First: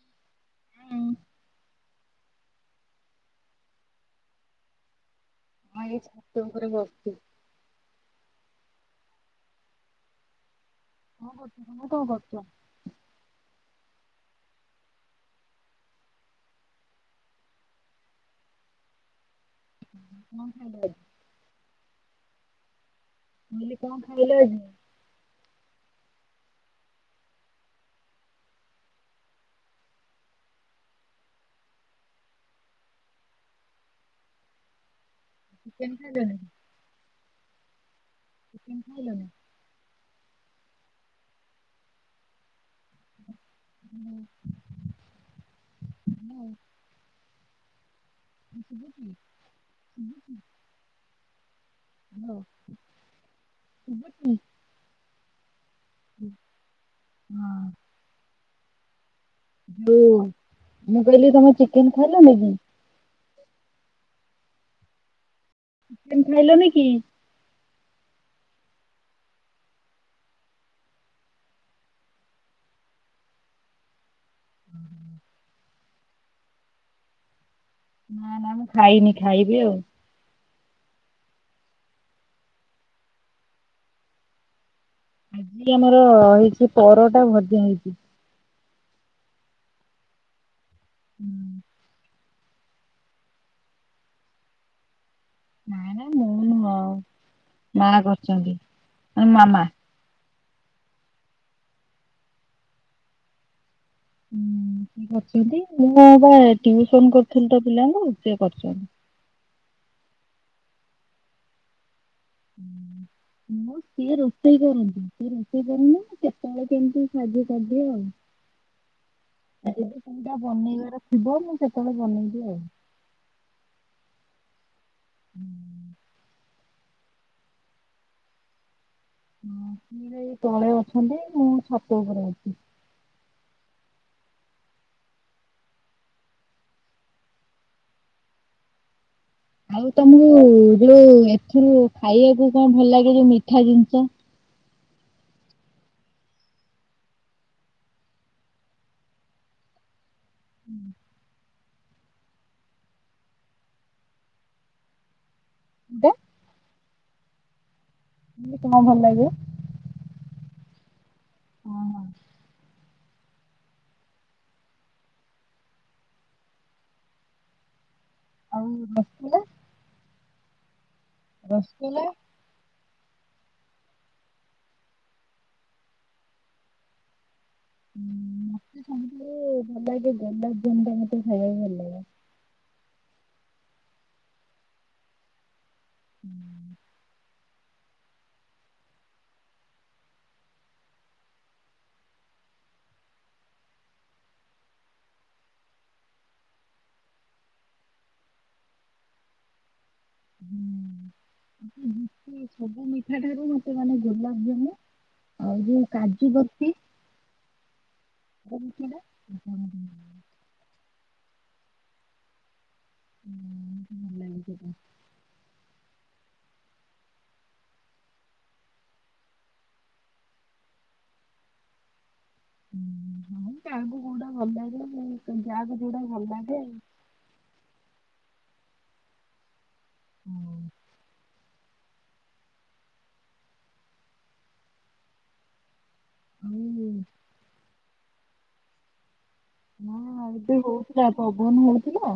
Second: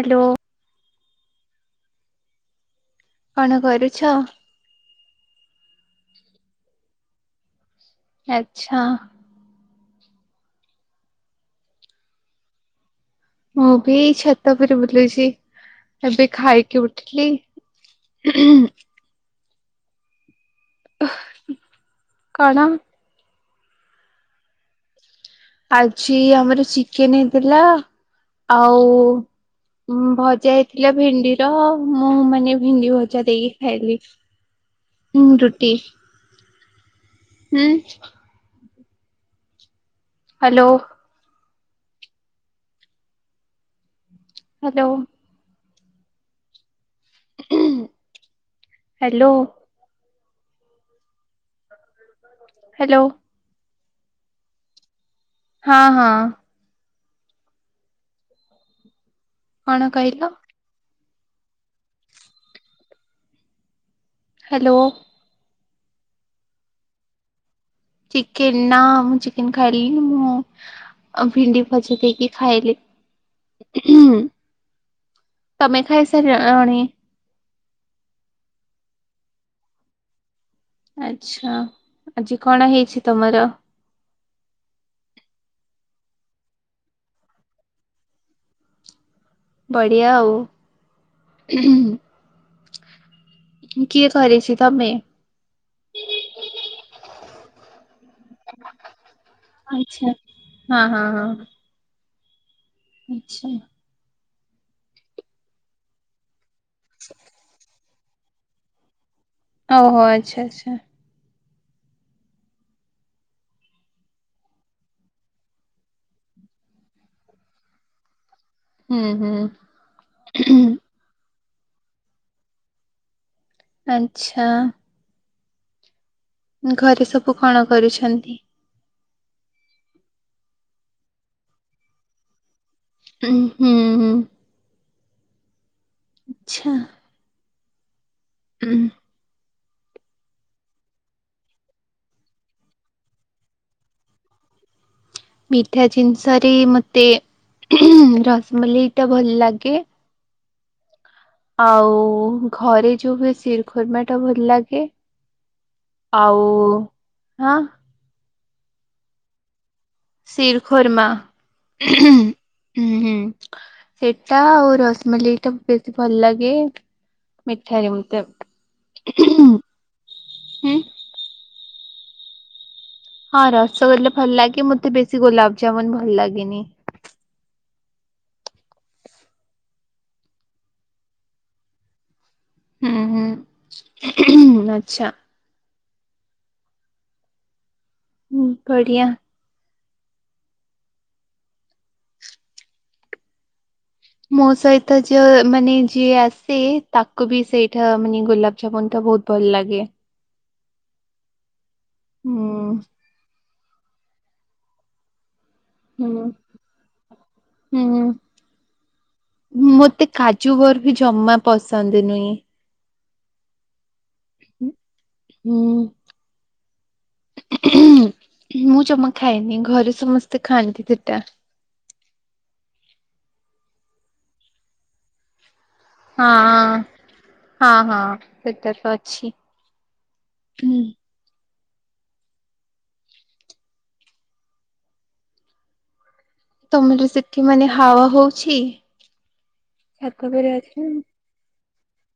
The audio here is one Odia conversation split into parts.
ହାଲୋ। ହୁଁ। କଣ କରୁଛ। ନା ଏଇଛାତ ଉପରେ ବସ୍‌ଛୁ। ଆଛା। କଅଁ କରୁଚୁ ତମେ କଅଁ କରୁଛ। ମୁଁ ବି ଛାତଉପରେ ବୁଲୁଚି ଏବେ ଖାଇକି ଉଠିଲି। ଉଁ ହୁଁ। କଅଁ ଖାଇଲ ଆଜି? କଣ। ମୁଁ କଇଲି କଣ ଖାଇଲେ ଆଜି। ଆଜି ଆମର ଚିକେନ ହେଇଥିଲା ଆଉ ଉଁ ଭଜା ହେଇଥିଲା ଭେଣ୍ଡି ର ମୁଁ ମାନେ ଭେଣ୍ଡି ଭଜା ଦେଇକି ଖାଇଲି। [inaudible] ହୁଁ ରୁଟି। ଚିକେନ୍‌। ହୁଁ। ଚିକେନ୍‌ ଖାଇଲଣି। ହାଲୋ। ହୁଁ। ହାଲୋ। ହୁଁ। [inaudible] Hello hello. [inaudible] ହଁ ହଁ। ହଁ। କଣ ବୁ କହିଲ ମୁଁ କହିଲି ତମେ ଚିକେନ ଖାଇଲନ କି? ହ୍ୟାଲୋ। ଖାଇଲନି କି? ଚିକେନ ନା ମୁଁ ଚିକେନ ଖାଇଲିନିି ମୁଁ ଭିଣ୍ଡି ଭଜା ଦେଇକି ଖାଇଲି ହୁଁ। [inaudible] ତମେ ଖାଇ ସାରି ଲଣି। ନା ନା ମୁଁ ଖାଇନି ଖାଇବି ଆଉ। ଆଚ୍ଛା ଆଜି କଣ ହେଇଛି ତମର? ଆଜି ଆମର ହେଇଚି ପରଟା ଭଜା ହେଇଚି। ବଢିଆ ଆଉ। କିଏ କରଛି ତମେ? ନାଇ ନାଇ ମୁଁ ନୁହଁ ମା କରିଛନ୍ତି ମାନେ ମାମା। ଆଚ୍ଛା ହଁ ହଁ ହଁ। ଆଚ୍ଛା। ଅଛନ୍ତି ମୁଁ ବା ଟିଉସନ କରୁଥିଲି ତ ପିଲାଙ୍କୁ ସେ କରିଛନ୍ତି। ଓହୋ ଆଚ୍ଛା ଆଚ୍ଛା। ହୁଁ। ମୁଁ ସିଏ ରୋଷେଇ କରନ୍ତି ସିଏ ରୋଷେଇ କରିଲେ କେତେବେଳେ କେମିତି ସାହାଯ୍ୟ କରିଦିଏ ଆଉ। [inaudible] ହୁଁ ହୁଁ। ଯଦି କୋଉଟା ବନେଇବାର ଥିବ ମୁଁ ସେତେବେଳେ ବନେଇବି ଆଉ। ଆଚ୍ଛା। ଘରେ ସବୁ କଣ କରୁଛନ୍ତି? ସିଏ ଯୋଉ ତଳେ ଅଛନ୍ତି ମୁଁ ଛାତ ଉପରେ ଅଛି। ଉଁ ହୁଁ। ହୁଁ। ଆଚ୍ଛା। ହୁଁ। ଆଉ ତମକୁ ଯୋଉ ଏଥିରୁ ଖାଇବାକୁ କଣ ଭଲ ଲାଗେ ଯୋଉ ମିଠା ଜିନିଷ? ମିଠା ଜିନିଷରେ ମତେ ରସମଲେଇଟା ଭଲ ଲାଗେ। ହୁଁ। ଆଉ ଘରେ ଯୋଉ ହୁଏ ଶିରଖୁର୍ମାଟା ଭଲ ଲାଗେ। ଟା ଆଉ ହଁ। [unintelligible] ଭଲ ଲାଗେ। ଶିରଖୁର୍ମା ହଁ, ହଁ। ହୁଁ ହୁଁ ସେଇଟା ଆଉ ରସମଲେଇଟା ବେଶୀ ଭଲ ଲାଗେ। ମିଠା ଯୋଉ ଆଉ। [unintelligible] ହୁଁ। ରସଗୋଲା ହଁ ରସଗୋଲା ଭଲ ଲାଗେ ମତେ ବେଶୀ ଗୋଲାପଜାମୁନ ଭଲ ଲାଗେନି। ହୁଁ ମତେ ସବୁଠୁ ଭଲ ଲାଗେ ଗୋଲାପଜାମୁନଟା ମତେ ଖାଇବାକୁ ଭଲ ଲାଗେ। ହୁଁ ହୁଁ ଆଚ୍ଛା। ହୁଁ। ହୁଁ ପଢିଆ ମୋ ସହିତ ଯେ ମାନେ ଯିଏ ଆସି ତାକୁ ବି ସେଇଟା ମାନେ ଗୋଲାପ ଜୀବନ୍ତ ବହୁତ ଭଲ ଲାଗେ। ହୁଁ ସବୁ ମିଠା ଠାରୁ ମତେ ମାନେ ଗୋଲାପ ଜାମୁ ଆଉ ଯୋଉ ହୁଁ କାଜୁବଫ୍ରି। ହୁଁ। [unintelligible] କାଜୁବଫ୍ରି ଜମା ପସନ୍ଦ ନୁହେଁ। ହୁଁ। [unintelligible] ହୁଁ। [unintelligible] ମୁଁ ଜମା ଖାଏନି ଘରେ ସମସ୍ତେ ଖାଆନ୍ତି ସେଟା। ହୁଁ କାହାକୁ କୋଉଟା ଭଲ ଲାଗିଲା ମୁଁ ତ ଯାଆ ଯୋଉଟା ଭଲ ହଁ ଲାଗେ ହଁ ହଁ ହଁ ସେଟା ତ ଅଛି ଆଉ। ହୁଁ। ହୁଁ। ତମର ସେଠି ମାନେ ହାୱ ହଉଛି। ହଁ ଛାତ ଉପରେ ଏବେ ଅଛି ହଉଥିଲା, ପବନ ହଉଥିଲା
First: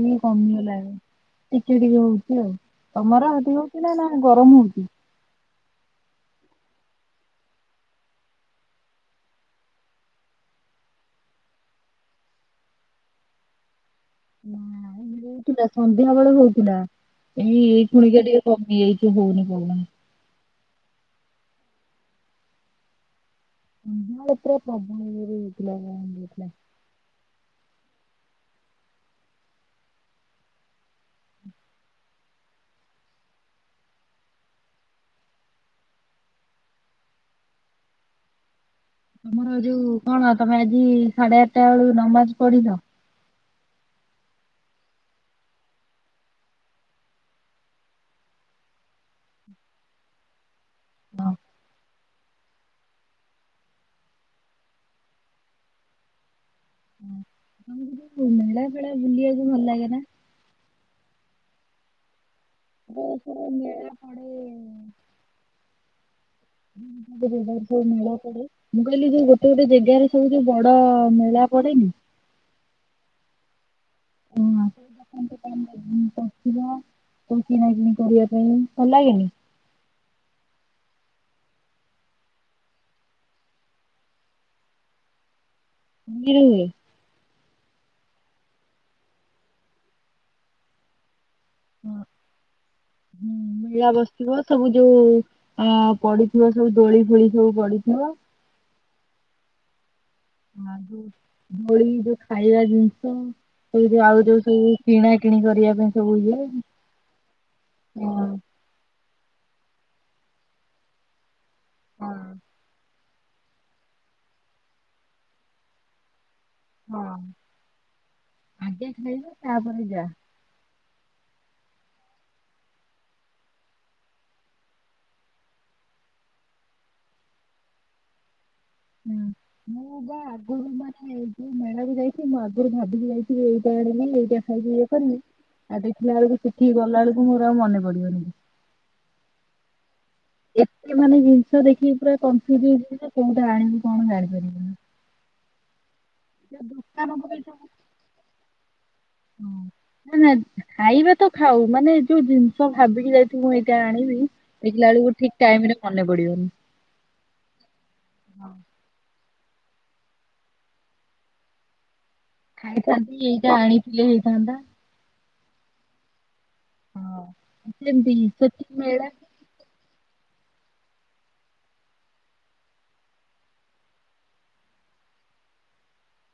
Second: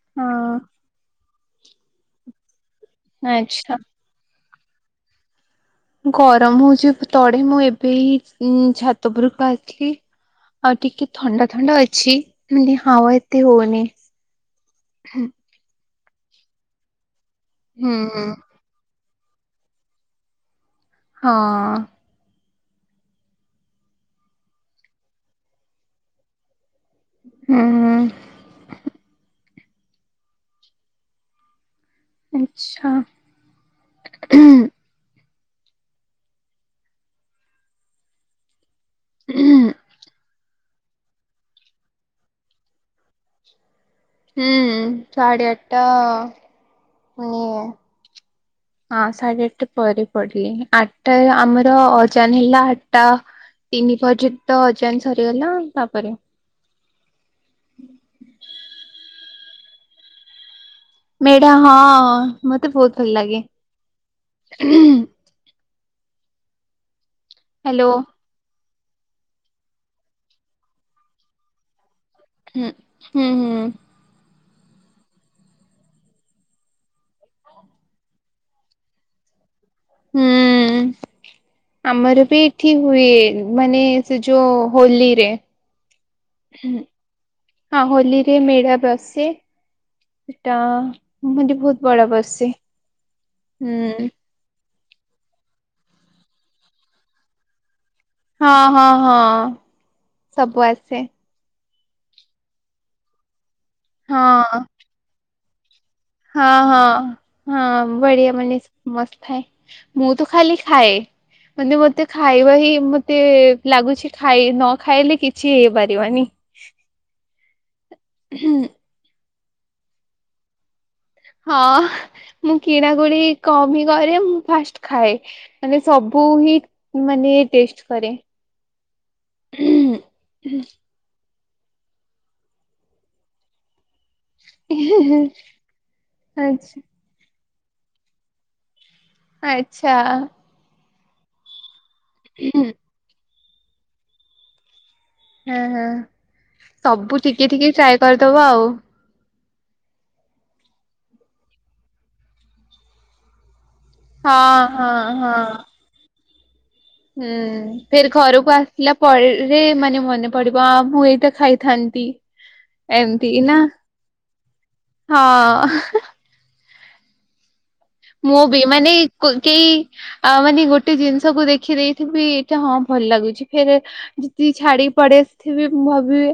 ଏଇ ହଁ କମିଗଲାଣି। ଟିକେ ଟିକେ ହଉଚି ଆଉ, ତମର ହେଟି ଆଚ୍ଛା। ହଉଚି ନା ନା ଗରମ ହଉଚି। ଗରମ ହଉଛି ତଡେ ମୁଁ ଏବେ ଏଇ ଛାତ ଉପୁରକୁ ଆସଲି। ଆଉ ଟିକେ ଥଣ୍ଡା ଥଣ୍ଡା ଅଛି ମାନେ ହାୱ ଏତେ ହଉନି। ନା ଏଠି ହଉଥିଲା ସନ୍ଧ୍ୟା ବେଳୁ ହଉଥିଲା ଏଇ ଏଇ ହୁଁ ଖୁଣିକା ଟିକେ କମି ଯାଇଚି ହଉନି ପବନ। ହଁ। ସନ୍ଧ୍ୟାଳେ ପୁରା [unintelligible] ଉଁ ହୁଁ। ଆଛା ଉଁ ହୁଁ। ତମର ଯୋଉ କଣ ତମେ ଆଜି ସାଢେ ଆଟଟା ବେଳୁ ନମାଜ ପଢିଲ। ହୁଁ ସାଢ଼େ ଆଟଟା [unintelligible] ହଁ ସାଢେ ଆଟଟା ପରେ ପଡିଲି ଆଟା ହଁ। ଆମର ଅ ଚାନ ହେଲା ଆଟଟା ତିନି ପର୍ଯ୍ୟ ତ ଅଜାନ ସରିଗଲା ତାପରେ। [unintelligible] ମେଳା ଫେଳା ବୁଲିବାକୁ ଭଲ ଲାଗେ ନା? ମେଢା ହଁ। ମତେ ଭଲ ବହୁତ ଲାଗେ ଥର ମେଳା ପଡ଼େ। [unintelligible] ହ୍ୟାଲୋ। ମେଳା ପଡେ। ମୁଁ କହିଲି ଯୋଉ ଗୋଟେ ଗୋଟେ ଜେଗାରେ ସବୁ ଯୋଉ ବଡ ମେଳା ପଡେନି। ହୁଁ ହୁଁ ହୁଁ। [unintelligible] ସବୁ କିଣାକିଣି କରିବା ପାଇଁ ଭଲ ଲାଗେନି। ହୁଁ। ଆମର ବି ଏଠି ହୁଏ, ମାନେ ସେ ଯୋଉ ହୋଲିରେ। ହୋଲିରେ ହୁଏ। ହଁ ହୋଲିରେ ମେଳା ବସେ ସେଟା ମ ବହୁତ ହଁ ବଡ ବସେ ହୁଁ ମେଳା ହୁଁ। ବସିବ ସବୁ ଯୋଉ ଅ ପଡିଥିବ ସବୁ ଦୋଳି ଫୋଳି ସବୁ ପଡିଥିବ। ହଁ ହଁ ହଁ। ସବୁ ଆସେ ଦୋଳି ଯୋଉ ଖାଇବା ଜିନିଷ ସେ ଯୋଉ ଆଉ ଯୋଉ ହଁ। ସବୁ କିଣା କିଣି କରିବା ପାଇଁ। ସବୁ ଇଏ ହଁ ହଁ ହଁ ବଢିଆ [unintelligible] ମସ୍ତ ଥାଏ, ମୁଁ ତ ଖାଲି ଖାଏ ମାନେ ମତେ ଖାଇବା ହିଁ ମତେ ଲାଗୁଛି ଖାଇ ନ ଖାଇଲେ କିଛି ହେଇପାରିବନି। ହଁ ଆଗେ ଖାଇବା ତାପରେ ଯା। ହଁ, ମୁଁ କିଣାକୁଣି କମ ହିଁ କରେ ମୁଁ ଫାଷ୍ଟ ଖାଏ। ମାନେ ସବୁ ହିଁ, ମାନେ ଟେଷ୍ଟ କରେ। ଉଁ, ମୁଁ ବା ଆଗରୁ ବା ଏଇ ଯେ ମେଳାକୁ ଯାଇଛି ମୁଁ ଆଗୁରୁ ମୁଁ ଅଧିକ ଯାଇଛି ଏଇଟା [unintelligible] ଏଇଟା ଖାଇକି ଇଏ କରିମି, ଆଉ ଦେଖିଲା ବେଳକୁ ସେଠିକି ଆଛା ଗଲା ବେଳକୁ ମୋର ଆଉ ମନେ ପଡିବନି। ଆଚ୍ଛା। ଏତେ ମାନେ ଜିନିଷ ଦେଖିକି ପୁରା କନଫ୍ୟୁଜ୍ ହେଇଯିବି ଯେ, କୋଉଟା ଆଣିମି କଣ ଜାଣିପାରିବିନି। ହଁ, ହଁ, ଯୋଉ ଦୋକାନ ସବୁ ପକେଇ ଟିକେ ଟିକେ ଟ୍ରାଏ କରିଦବ ଆଉ। ହଁ ନା, ନା ଖାଇବା ତ ଖାଉ, ମାନେ ଯୋଉ ଜିନିଷ ଭାବିିକି ଯାଇଥିବୁ ମୁଁ ଏଇଟା ଆଣିି ଆଣିବି, ହଁ ଦେଖିଲା ହଁ ବେଳକୁ ଠିକ ଟାଇମ୍ ରେ ମନେ ପଡିବନି। ହଁ। ଫେର୍ ଘରକୁ ଆସିଲା ପରେ, ମନେ ପଡିବ ହଁ ମୁଁ ଏଇଟା ଖାଇଥାନ୍ତି। ଖାଇଥାନ୍ତି, ଏମତି ଏଇଟା ନା ଆଣିଥିଲେ ହେଇଥାନ୍ତା। ହଁ। ହଁ। ସେମିତି ମୁଁ ବି, ସେଠି ମାନେ ଏ ମେଳା କ-କେଇ ଆ, ମାନେ ଗୋଟେ ଜିନିଷକୁ ଦେଖି ଦେଇଥିବି ଏଇଟା ହଁ ଭଲ ଲାଗୁଛି, ଫେରେ ଯଦି ଛାଡିକି ପଡି ଆସିଥିବି ଭାବିବେ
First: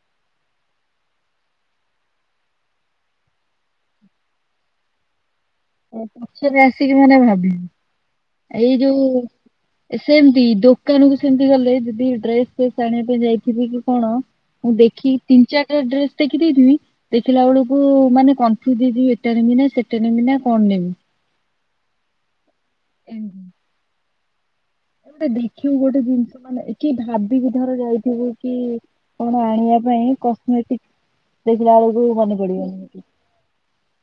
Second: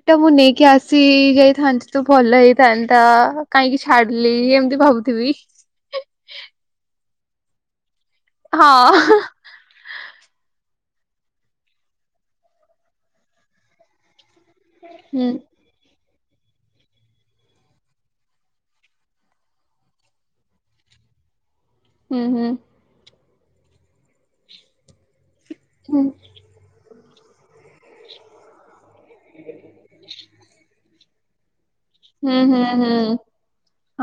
ଏଟା ମୁଁ ନେଇକି ଆସି ଯାଇଥାନ୍ତି ତ ଭଲ ହେଇଥାନ୍ତା, କାହିଁକି ଛାଡିଲି, ଏମିତି ଭାବୁଥିବି। ତ ପଛରେ ଆସିକି ମାନେ ଭାବିବି, ଏଇ ହଁ ଯୋଉ ଏ ସେମତି, ଦୋକାନ କୁ ସେମିତି ଗଲେ ଯଦି ଡ୍ରେସ୍ ଫେସ୍ ଆଣିବା ପାଇଁ ଯାଇଥିବି କି କଣ ମୁଁ ଦେଖିକି, ହୁଁ ତିନ, ଚାଟା ଡ୍ରେସ୍ ଟେକି ଦେଇଥିମି ଦେଖିଲା ବେଳକୁ ମାନେ କନଫ୍ୟୁଜ୍ ହେଇଯିବି, ଏଟା ନେମି ନା, ସେଟା ନେମି ନା, କଣ ନେମି। ହଁ, ହଁ। ଏମତି ଏ ଗୋଟେ ଦେଖିବୁ ଗୋଟେ ହୁଁ ଜିନିଷ ମାନେ, ଏ କି ଭାବିକି ଧର ଯାଇଥିବୁ କି କଣ ଆଣିବା ପାଇଁ କସ୍ମେଟିକ୍ ଦେଖିଲା ବେଳକୁ ମନେ ହୁଁ, ହୁଁ, ପଡିବନି କି ହୁଁ,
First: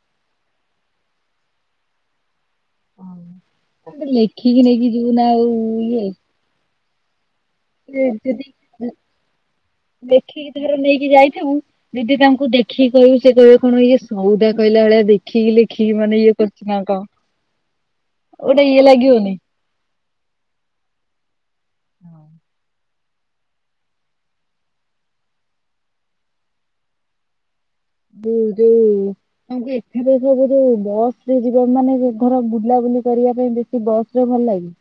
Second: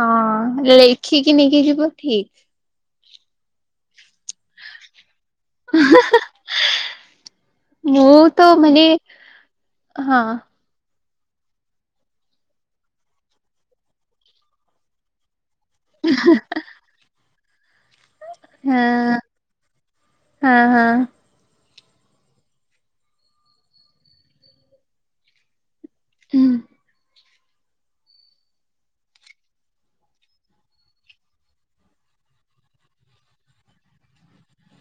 ହଁ ଲେଖିକି ନେଇକି ଯିବ ଠିକ। ହଁ [unintelligible] ଲେଖିକି ନେଇକି ଯିବୁନା ଆଉ। ଇଏ [unintelligible] ଏ ମୁଁ ଯଦି ତ ଉଁ, ମାନେ ହଁ ଲେଖିକି ଧର ନେଇକି ଯାଇଥିବୁ ଯଦି ତାଙ୍କୁ ଦେଖିକି କହିବୁ, ସେ କହିବେ କଣ ଏଇଗା ସଉଦା କହିଲା ଭଳିଆ ଦେଖିକି ଲେ ଖିକିି ମାନେ ଇଏ କରୁଚି ନା କଣ। ଗୋଟେ ଇଏ ହଁ, ଲାଗିବନି ହଁ, ହଁ। ହଁ। ତ ବୁ ଯୋଉ ଆଉ ଯେ ଏଥିରେ [unintelligible] ଯୋଉ ବସ୍ ରେ ଯିବ ମାନେ, ଯେ ଧର ବୁଲାବୁଲି କରିବା ପାଇଁ ବେଶୀ ବସ୍ ରେ ଭଲ ଲାଗେ।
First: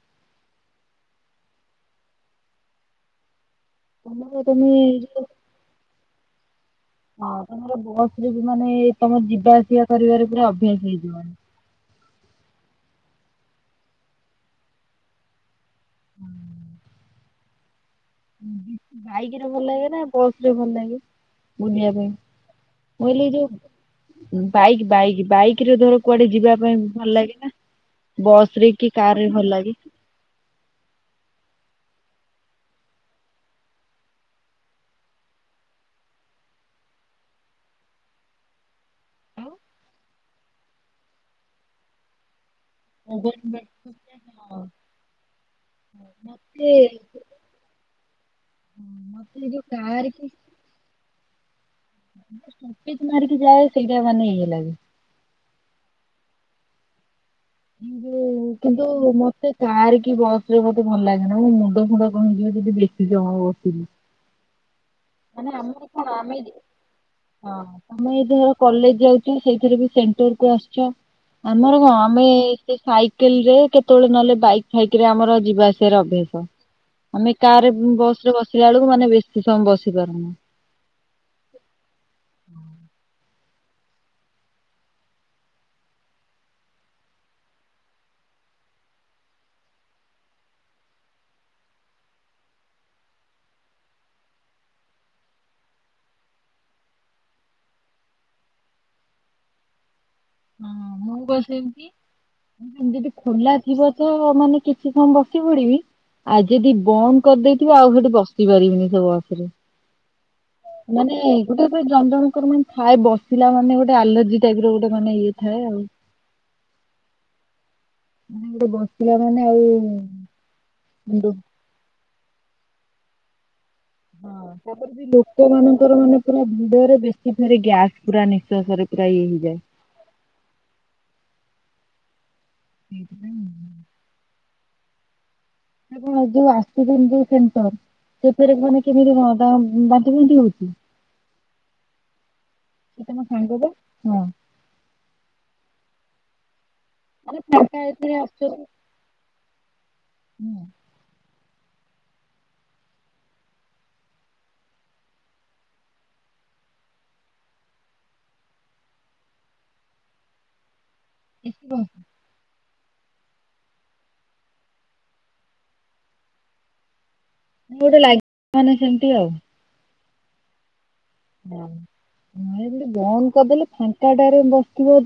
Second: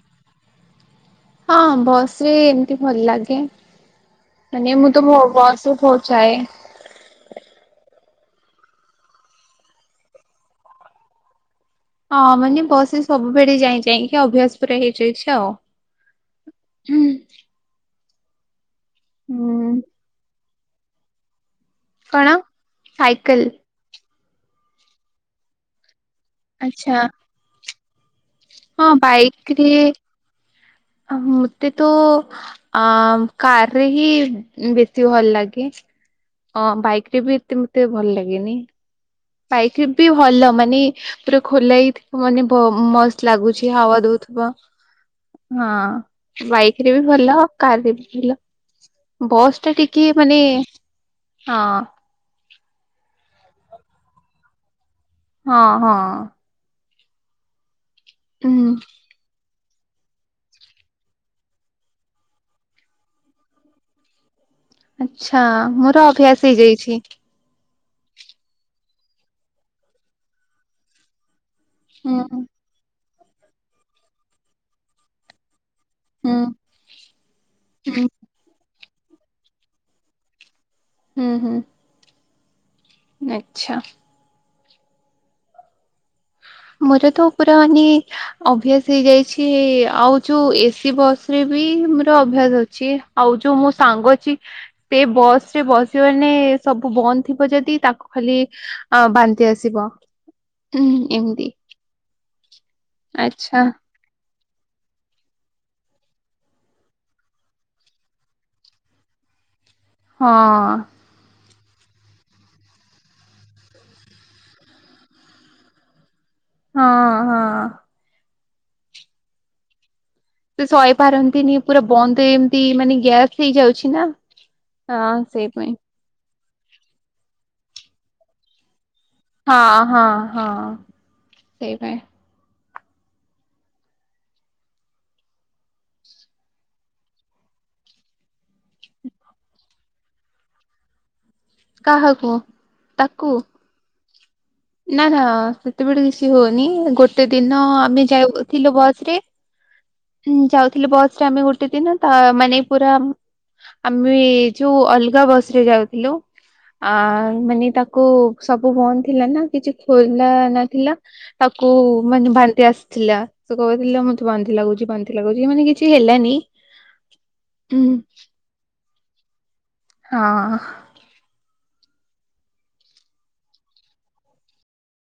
ହଁ, ବସ୍ ରେ ଏମିତି ଭଲ ଲାଗେ। ତମର ତମେ ମାନେ ମୁଁ ତ ଯୋଉ ଭ-ବସ୍ ରେ ବହୁତ ଯାଏ। ହଁ, ତୋମର ବସ୍ ରେ ବି ମାନେ ତୋମର ଯିବା ଆସିବା କରିବାରେ ପୁରା ଅଭ୍ୟାସ ହେଇଯିବନି। ହଁ, ମାନେ ବସ୍ ରେ ସବୁବେଳେ ଯାଇ ଯାଇକା ଅଭ୍ୟାସ ପୁରା ହେଇଯାଇଛି ଆଉ। ହୁଁ। ଉଁ, ହୁଁ, ବାଇକ୍ ରେ ଭଲ ହୁଁ ଲାଗେ ନା, ବସ୍ ରେ ଭଲ ଲାଗେ? ବୁଲିବା ପାଇଁ, କଣ ମୁଁ କହିଲି ଏଇ ସାଇକେଲ ଯୋଉ ବାଇକ୍, ବାଇକ୍, ବାଇକ୍ ରେ ଧର କୁଆଡେ ଯିବା ପାଇଁ ଆଚ୍ଛା ଭଲ ଲାଗେ ନା, ବସ୍ ରେ ହଁ କି କାର୍ ରେ ଭଲ ଲାଗେ କି? ମୋତେ ତ ଅ କାରରେ ହିଁ ବେଶୀ ଭଲ ଲାଗେ। ଅଁ ବାଇକ ରେ ବି ସେମତି ଭଲ ଲାଗେନି? ହଁ, ବାଇକ ରେ ବି ଭଲ ମାନେ ପୁରା ଖୋଲା ହେଇ ମାନେ ମସ୍ତ ଲାଗୁଛି ମତେ ହୱା ଦଉଥିବ ହଁ ବାଇକ ରେ ବି ଭଲ କାରରେ ବି ଭଲ ମତେ ଏଇ ବସ୍ ଯୋଉ ଟା କାର ଟିକେ କି ମାନେ ହଁ କିକ୍ ମାରିକି ଯାଏ ସେଇଟା ମାନେ ଇଏ ଲାଗେ ହଁ ହଁ କିନ୍ତୁ ହୁଁ କିନ୍ତୁ ମତେ କାର କି ବସ ରେ ମତେ ଭଲ ଲାଗେନା ମୋ ମୁଣ୍ଡ ଫୁଣ୍ଡ କଣ ହେଇଯିବ ଯଦି ବେଶୀ ସମୟ ବସିଲି। ଆଛା ମୋର ଅଭ୍ୟାସ ହେଇଯାଇଛି। ହଁ ତମେ ଏଇ ଧର କଲେଜ ଯାଉଛ ସେଇଥିରେ ବି ସେଣ୍ଟର କୁ ଆସିଛ। ଆମର କଣ ହୁଁ ଆମେ ସେ ସାଇକେଲ ରେ କେତେବେଳେ ନହେଲେ ବାଇକ ଫାଇକ ଆମର ଯିବା ଆସ ସେ ର ହୁଁ ଅଭ୍ୟାସ ଆମେ କାର ହୁଁ ବସ ରେ ବସିଲା ବେଳକୁ ମାନେ ବେଶୀ ସମୟ ବସି ପାରୁନୁ। ହୁଁ ହୁଁ ଆଚ୍ଛା ମୋର ତ ପୁରା ମାନେ ଅଭ୍ୟାସ ହେଇଯାଇଛି ଆଉ ଯୋଉ ଏସି ବସ ରେ ବି ମୋର ଅଭ୍ୟାସ ଅଛି। ଆଉ ଯୋଉ ମୋ ସାଙ୍ଗ ଅଛି ସେ ବସ ରେ ବସିବାନେ ସବୁ ବନ୍ଦ ଥିବ ଯଦି ତାକୁ ଖାଲି ଅ ବାନ୍ତି ଆସିବ। ଉଁ ହଁ ମୁଁ ପା ଏମିତି ସେମତି ଯଦି ଖୋଲା ଆଚ୍ଛା ଥିବ। ତ ମାନେ କିଛି ସମୟ ବସି ପଡିବି। ଆଉ ଯଦି ବନ୍ଦ କରିଦେଇଥିବ ଆଉ ସେଠି ବସି ପାରିବିନି ସେ ବସ ରେ। ହଁ ମାନେ ଗୋଟେରେ ପୁରା ଜଣ ଜଣଙ୍କର ମାନେ ଥାଏ ବସିଲା ମାନେ ଗୋଟେ ଆଲର୍ଜି ଟାଇପ ର ଗୋଟେ ମାନେ ଇଏ ଥାଏ ଆଉ ହଁ ହଁ ମାନେ ଗୋଟେ ବସିଲା ମାନେ ଆଉ ସେ ସହି ମୁଣ୍ଡ ପାରନ୍ତିନି ପୁରା ବନ୍ଦ ଏମତି ମାନେ ଗ୍ୟାସ୍ ହେଇଯାଉଛି ନା ହଁ ତାପରେ ହଁ ବି ଲୋକ ସେଇପାଇଁ ମାନଙ୍କର ମାନେ ପୁରା ଭିଡରେ ବେଶୀ ଫେରେ ଗ୍ୟାସ ପୁରା ନିଶ୍ୱାସରେ ହଁ ହଁ ହଁ ସେଇପାଇଁ ସେଇଥିପାଇଁ ଆପଣ ଯୋଉ ଆସିଲେଣି ଯୋଉ ସେଣ୍ଟର ସେଥେରେ ମାନେ କେମିତି ହନ୍ତା ବାନ୍ତି ଫାନ୍ତି ହଉଛି କାହାକୁ ସେ ତମ ତାକୁ ସାଙ୍ଗ ପା ହଁ ନା ନା ସେତେବେଳେ ବେଶି ହଉନି ଗୋଟେ ଗୋଟେ ମାନେ ଦିନ ଫାଙ୍କା ଆମେ ଏଥିରେ ଆସୁଛନ୍ତି। ଯାଉଥିଲୁ ବସ ରେ ହଁ ଯାଉଥିଲୁ ବସ ରେ ଆମେ ଗୋଟେ ଦିନ ତ ମାନେ ପୁରା ଆମେ ଯୋଉ ଅଲଗା ବସ ରେ ଯାଉଥିଲୁ। ଆ ମାନେ ତାକୁ ସବୁ ବନ୍ଦ ଥିଲା ନା। କିଛି ଖୋଲା ନଥିଲା ଏସି ତାକୁ ବସ୍ ମାନେ ବାନ୍ତି ଆସିଥିଲା। ସେ କହୁଥିଲା ମତେ ବାନ୍ତୀ ଲାଗୁଛି ବାନ୍ତି ଲାଗୁଛି ମାନେ କିଛି ହେଲାନି। ହୁଁ ଗୋଟେ ଲାଗେ ମାନେ ସେମତି ଆଉ। ହଁ ନାଇ ଯଦି ବନ୍ଦ କରିଦେଲେ ଫାଙ୍କାଟାରେ ବସିଥିବ।